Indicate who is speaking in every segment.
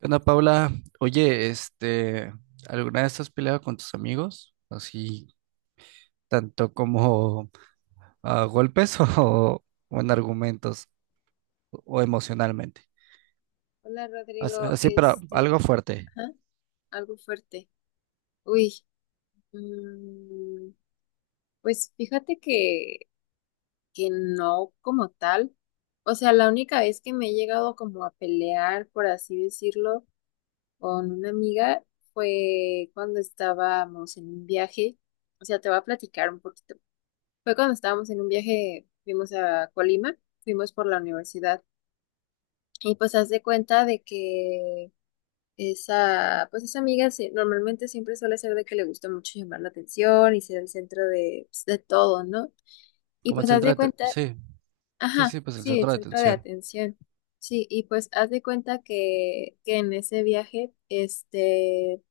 Speaker 1: ¿Qué onda, Paula? Oye, ¿alguna vez has peleado con tus amigos? Así, tanto como a golpes o en argumentos o emocionalmente.
Speaker 2: Hola Rodrigo,
Speaker 1: Así, pero algo fuerte.
Speaker 2: ajá, algo fuerte. Uy, mm, pues fíjate que no como tal. O sea, la única vez que me he llegado como a pelear, por así decirlo, con una amiga fue cuando estábamos en un viaje. O sea, te voy a platicar un poquito. Fue cuando estábamos en un viaje, fuimos a Colima, fuimos por la universidad. Y pues haz de cuenta de que esa amiga sí, normalmente siempre suele ser de que le gusta mucho llamar la atención y ser el centro de, pues, de todo, ¿no? Y
Speaker 1: Como el
Speaker 2: pues haz
Speaker 1: centro
Speaker 2: de
Speaker 1: de atención.
Speaker 2: cuenta,
Speaker 1: Sí, sí,
Speaker 2: ajá,
Speaker 1: sí, pues el
Speaker 2: sí, el
Speaker 1: centro de
Speaker 2: centro de
Speaker 1: atención.
Speaker 2: atención. Sí, y pues haz de cuenta que en ese viaje,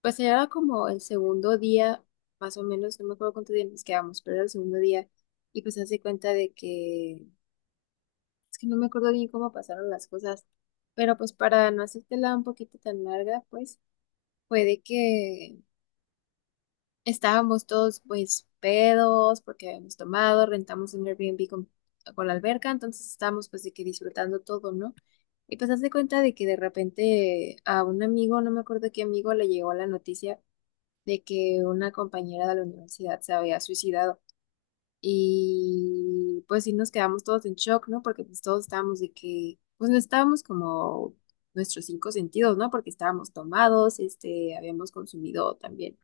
Speaker 2: pues era como el segundo día, más o menos, no me acuerdo cuántos días nos quedamos, pero era el segundo día. Y pues haz de cuenta de que, es que no me acuerdo bien cómo pasaron las cosas, pero pues para no hacértela un poquito tan larga, pues fue de que estábamos todos pues pedos porque habíamos tomado, rentamos un Airbnb con la alberca, entonces estábamos pues de que disfrutando todo, ¿no? Y pues haz de cuenta de que de repente a un amigo, no me acuerdo qué amigo, le llegó la noticia de que una compañera de la universidad se había suicidado. Y pues sí nos quedamos todos en shock, ¿no? Porque pues todos estábamos de que, pues no estábamos como nuestros cinco sentidos, ¿no? Porque estábamos tomados, habíamos consumido también,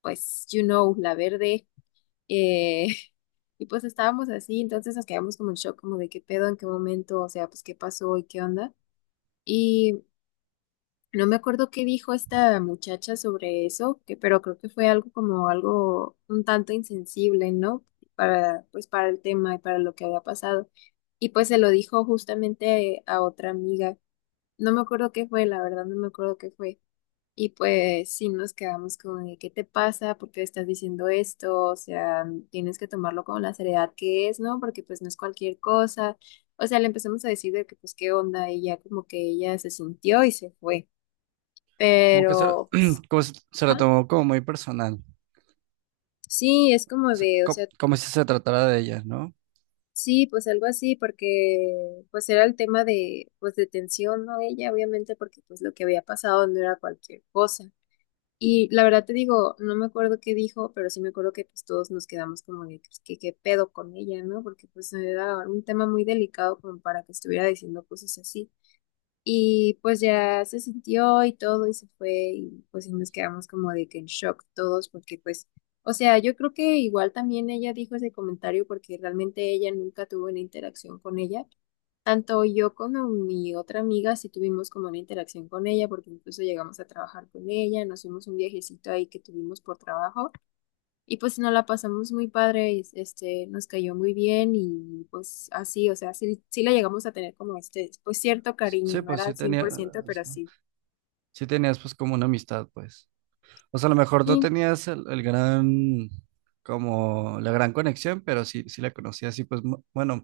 Speaker 2: pues, you know, la verde. Eh, y pues estábamos así, entonces nos quedamos como en shock, como de qué pedo, en qué momento, o sea, pues qué pasó y qué onda. Y no me acuerdo qué dijo esta muchacha sobre eso, pero creo que fue algo como algo un tanto insensible, ¿no? Pues para el tema y para lo que había pasado. Y pues se lo dijo justamente a otra amiga. No me acuerdo qué fue, la verdad, no me acuerdo qué fue. Y pues sí nos quedamos con de, ¿qué te pasa? ¿Por qué estás diciendo esto? O sea, tienes que tomarlo con la seriedad que es, ¿no? Porque pues no es cualquier cosa. O sea, le empezamos a decir de que pues qué onda y ya como que ella se sintió y se fue.
Speaker 1: Como que se,
Speaker 2: Pero pues,
Speaker 1: Como se lo
Speaker 2: ajá.
Speaker 1: tomó como muy personal.
Speaker 2: Sí, es como
Speaker 1: Sea,
Speaker 2: de, o sea,
Speaker 1: como, si se tratara de ellas, ¿no?
Speaker 2: sí, pues algo así porque pues era el tema de pues de tensión, ¿no? Ella obviamente porque pues lo que había pasado no era cualquier cosa. Y la verdad te digo, no me acuerdo qué dijo, pero sí me acuerdo que pues todos nos quedamos como de pues, que qué pedo con ella, ¿no? Porque pues era un tema muy delicado como para que estuviera diciendo cosas así. Y pues ya se sintió y todo y se fue y pues sí nos quedamos como de que en shock todos porque pues, o sea, yo creo que igual también ella dijo ese comentario porque realmente ella nunca tuvo una interacción con ella. Tanto yo como mi otra amiga sí tuvimos como una interacción con ella, porque incluso llegamos a trabajar con ella, nos fuimos un viajecito ahí que tuvimos por trabajo y pues nos la pasamos muy padre, y, nos cayó muy bien y pues así, o sea, sí, sí la llegamos a tener como este, pues cierto
Speaker 1: Sí,
Speaker 2: cariño,
Speaker 1: sí,
Speaker 2: no
Speaker 1: pues
Speaker 2: era al cien por ciento pero sí.
Speaker 1: sí tenías pues como una amistad, pues. O sea, a lo mejor no
Speaker 2: Sí,
Speaker 1: tenías el gran, como la gran conexión, pero sí, sí la conocías y pues, bueno,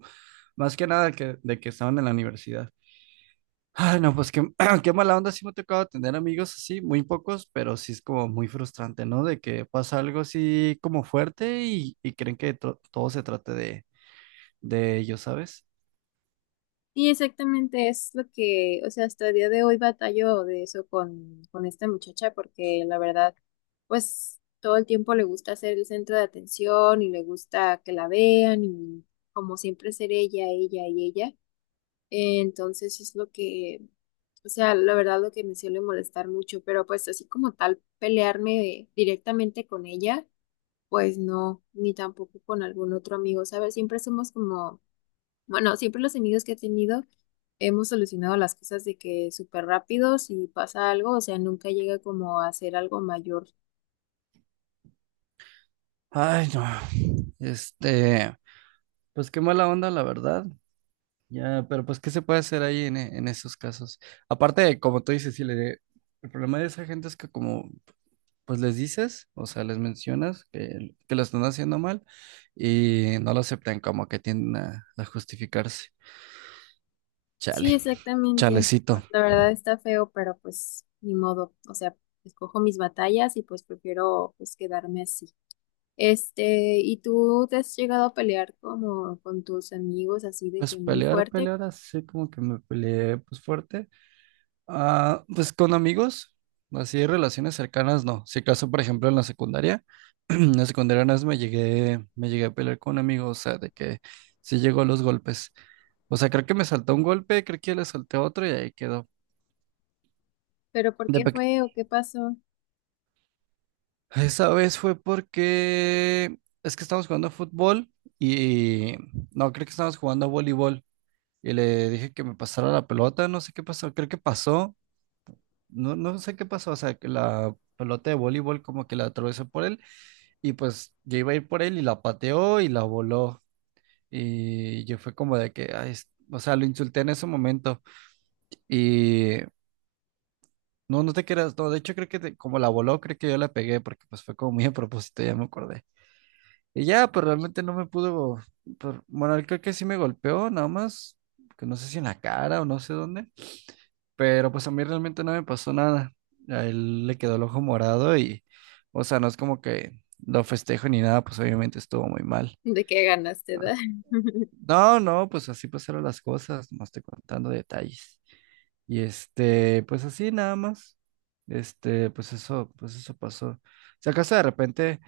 Speaker 1: más que nada que, de que estaban en la universidad. Ay, no, pues qué, qué mala onda, sí me ha tocado tener amigos así, muy pocos, pero sí es como muy frustrante, ¿no? De que pasa algo así como fuerte y creen que todo se trate de ellos, ¿sabes?
Speaker 2: y exactamente es lo que, o sea, hasta el día de hoy batallo de eso con esta muchacha, porque la verdad, pues todo el tiempo le gusta ser el centro de atención y le gusta que la vean y como siempre ser ella, ella y ella. Entonces es lo que, o sea, la verdad lo que me suele molestar mucho, pero pues así como tal, pelearme directamente con ella, pues no, ni tampoco con algún otro amigo, ¿sabes? Siempre somos como bueno, siempre los amigos que he tenido hemos solucionado las cosas de que súper rápido si pasa algo, o sea, nunca llega como a ser algo mayor.
Speaker 1: Ay, no. Este, Pues qué mala onda, la verdad. Ya, pero pues, ¿qué se puede hacer ahí en esos casos? Aparte, como tú dices, sí, el problema de esa gente es que como, pues les dices, o sea, les mencionas que lo están haciendo mal y no lo aceptan, como que tienden a justificarse. Chale,
Speaker 2: Sí, exactamente.
Speaker 1: chalecito.
Speaker 2: Pues, la verdad está feo, pero pues ni modo. O sea, escojo mis batallas y pues prefiero pues quedarme así. Este, ¿y tú te has llegado a pelear como con tus amigos así de
Speaker 1: Pues
Speaker 2: que muy
Speaker 1: pelear,
Speaker 2: fuerte?
Speaker 1: pelear, así como que me peleé, pues fuerte. Ah, pues con amigos, así relaciones cercanas, no. Si acaso, por ejemplo, en la secundaria, en la secundaria una vez me llegué a pelear con amigos, o sea, de que sí llegó a los golpes. O sea, creo que me saltó un golpe, creo que le salté otro y ahí quedó.
Speaker 2: ¿Pero por
Speaker 1: De
Speaker 2: qué
Speaker 1: peque-
Speaker 2: fue o qué pasó?
Speaker 1: Esa vez fue porque es que estábamos jugando fútbol y no, creo que estábamos jugando voleibol y le dije que me pasara la pelota, no sé qué pasó, creo que pasó no, no sé qué pasó, o sea, que la pelota de voleibol como que la atravesó por él y pues yo iba a ir por él y la pateó y la voló y yo fue como de que, ay, o sea, lo insulté en ese momento y no, no te creas, no, de hecho creo que como la voló, creo que yo la pegué porque pues fue como muy a propósito, ya me acordé. Y ya, pero realmente no me pudo, pero, bueno, él creo que sí me golpeó, nada más, que no sé si en la cara o no sé dónde. Pero pues a mí realmente no me pasó nada. A él le quedó el ojo morado y, o sea, no es como que lo festejo ni nada, pues obviamente estuvo muy mal.
Speaker 2: ¿De qué ganaste,
Speaker 1: Ah.
Speaker 2: da?
Speaker 1: No, no, pues así pasaron las cosas, nomás estoy contando detalles. Y pues así nada más. Pues eso, pues eso pasó. Si acaso de repente,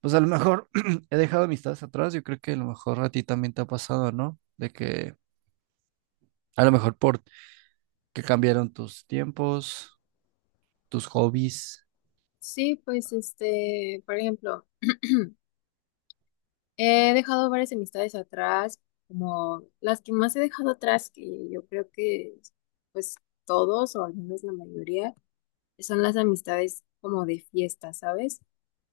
Speaker 1: pues a lo mejor he dejado amistades atrás, yo creo que a lo mejor a ti también te ha pasado, ¿no? De que a lo mejor por que cambiaron tus tiempos, tus hobbies.
Speaker 2: Sí, pues este, por ejemplo. He dejado varias amistades atrás, como las que más he dejado atrás, que yo creo que pues todos o al menos la mayoría son las amistades como de fiesta, ¿sabes?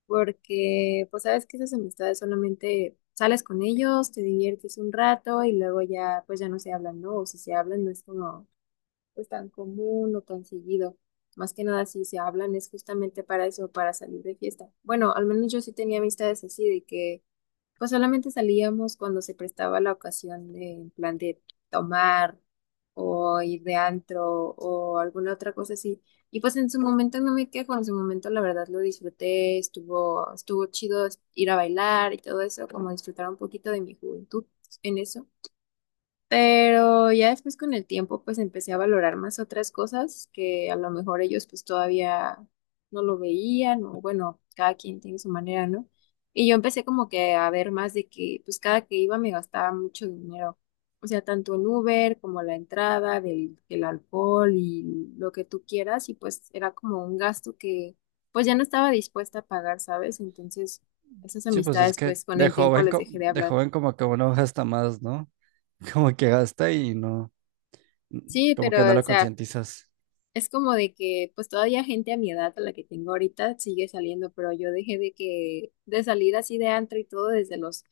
Speaker 2: Porque pues sabes que esas amistades solamente sales con ellos, te diviertes un rato y luego ya pues ya no se hablan, ¿no? O si se hablan no es como pues tan común o tan seguido. Más que nada si se hablan es justamente para eso, para salir de fiesta. Bueno, al menos yo sí tenía amistades así de que pues solamente salíamos cuando se prestaba la ocasión de, en plan de tomar o ir de antro o alguna otra cosa así. Y pues en su momento no me quejo, en su momento la verdad lo disfruté, estuvo chido ir a bailar y todo eso, como disfrutar un poquito de mi juventud en eso. Pero ya después con el tiempo pues empecé a valorar más otras cosas que a lo mejor ellos pues todavía no lo veían o bueno, cada quien tiene su manera, ¿no? Y yo empecé como que a ver más de que pues cada que iba me gastaba mucho dinero, o sea, tanto en Uber como la entrada del alcohol y lo que tú quieras y pues era como un gasto que pues ya no estaba dispuesta a pagar, ¿sabes? Entonces esas
Speaker 1: Sí, pues es
Speaker 2: amistades
Speaker 1: que
Speaker 2: pues con
Speaker 1: de
Speaker 2: el tiempo
Speaker 1: joven,
Speaker 2: les dejé de
Speaker 1: de
Speaker 2: hablar.
Speaker 1: joven como que uno gasta más, ¿no? Como que gasta y no,
Speaker 2: Sí,
Speaker 1: como que no
Speaker 2: pero o
Speaker 1: lo
Speaker 2: sea...
Speaker 1: concientizas.
Speaker 2: Es como de que, pues todavía gente a mi edad, a la que tengo ahorita, sigue saliendo, pero yo dejé de salir así de antro y todo desde los,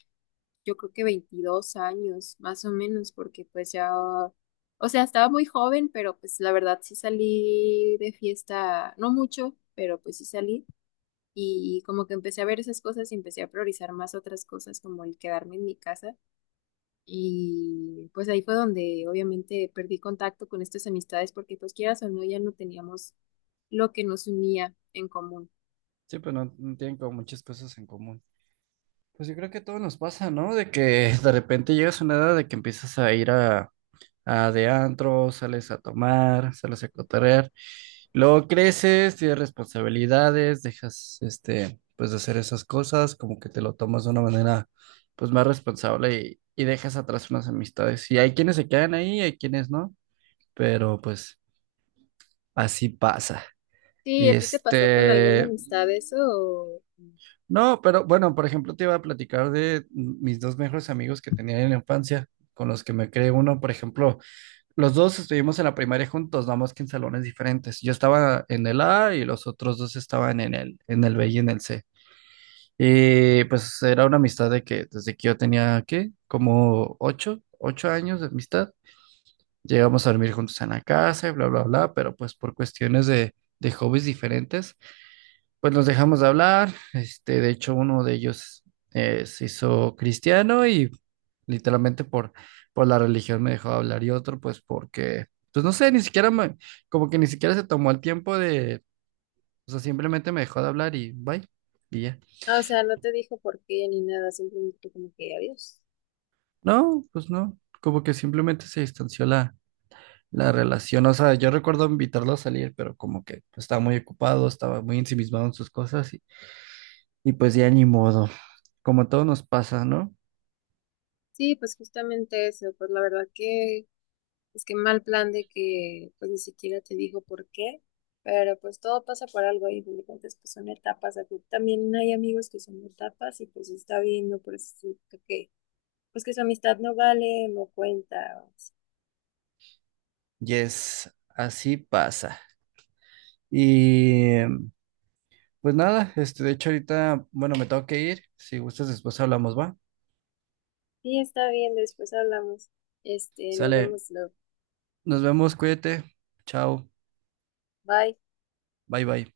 Speaker 2: yo creo que 22 años, más o menos, porque pues ya, o sea, estaba muy joven, pero pues la verdad sí salí de fiesta, no mucho, pero pues sí salí y como que empecé a ver esas cosas y empecé a priorizar más otras cosas como el quedarme en mi casa y pues ahí fue donde obviamente perdí contacto con estas amistades porque pues quieras o no, ya no teníamos lo que nos unía en común.
Speaker 1: Sí, pues no, no tienen como muchas cosas en común. Pues yo creo que a todos nos pasa, ¿no? De que de repente llegas a una edad de que empiezas a ir a de antro, sales a tomar, sales a cotorrear, luego creces, tienes responsabilidades, dejas pues de hacer esas cosas, como que te lo tomas de una manera pues más responsable y dejas atrás unas amistades. Y hay quienes se quedan ahí, hay quienes no, pero pues así pasa.
Speaker 2: Sí,
Speaker 1: Y
Speaker 2: ¿a ti te pasó con alguna amistad eso? O,
Speaker 1: no, pero bueno, por ejemplo, te iba a platicar de mis dos mejores amigos que tenía en la infancia, con los que me creé uno, por ejemplo, los dos estuvimos en la primaria juntos, nada más que en salones diferentes. Yo estaba en el A y los otros dos estaban en el B y en el C. Y pues era una amistad de que desde que yo tenía, ¿qué? Como ocho, ocho años de amistad. Llegamos a dormir juntos en la casa y bla, bla, bla, pero pues por cuestiones de hobbies diferentes pues nos dejamos de hablar, de hecho uno de ellos se hizo cristiano y literalmente por la religión me dejó de hablar y otro pues porque, pues no sé, ni siquiera me, como que ni siquiera se tomó el tiempo de, o sea, simplemente me dejó de hablar y bye, y ya.
Speaker 2: ah, o sea, no te dijo por qué ni nada, simplemente como que adiós.
Speaker 1: No, pues no, como que simplemente se distanció la relación, o sea, yo recuerdo invitarlo a salir, pero como que estaba muy ocupado, estaba muy ensimismado en sus cosas y pues ya ni modo, como todo nos pasa, ¿no?
Speaker 2: Sí, pues justamente eso, pues la verdad que es que mal plan de que pues ni siquiera te dijo por qué, pero pues todo pasa por algo y de cuentas pues son etapas, aquí también hay amigos que son etapas y pues está bien, no por eso significa que pues que su amistad no vale, no cuenta. O así.
Speaker 1: Yes, así pasa. Y pues nada, de hecho ahorita, bueno, me tengo que ir. Si gustas, después hablamos, ¿va?
Speaker 2: Sí, está bien, después hablamos. Este, nos
Speaker 1: Sale,
Speaker 2: vemos luego.
Speaker 1: nos vemos, cuídate. Chao,
Speaker 2: Bye.
Speaker 1: bye bye.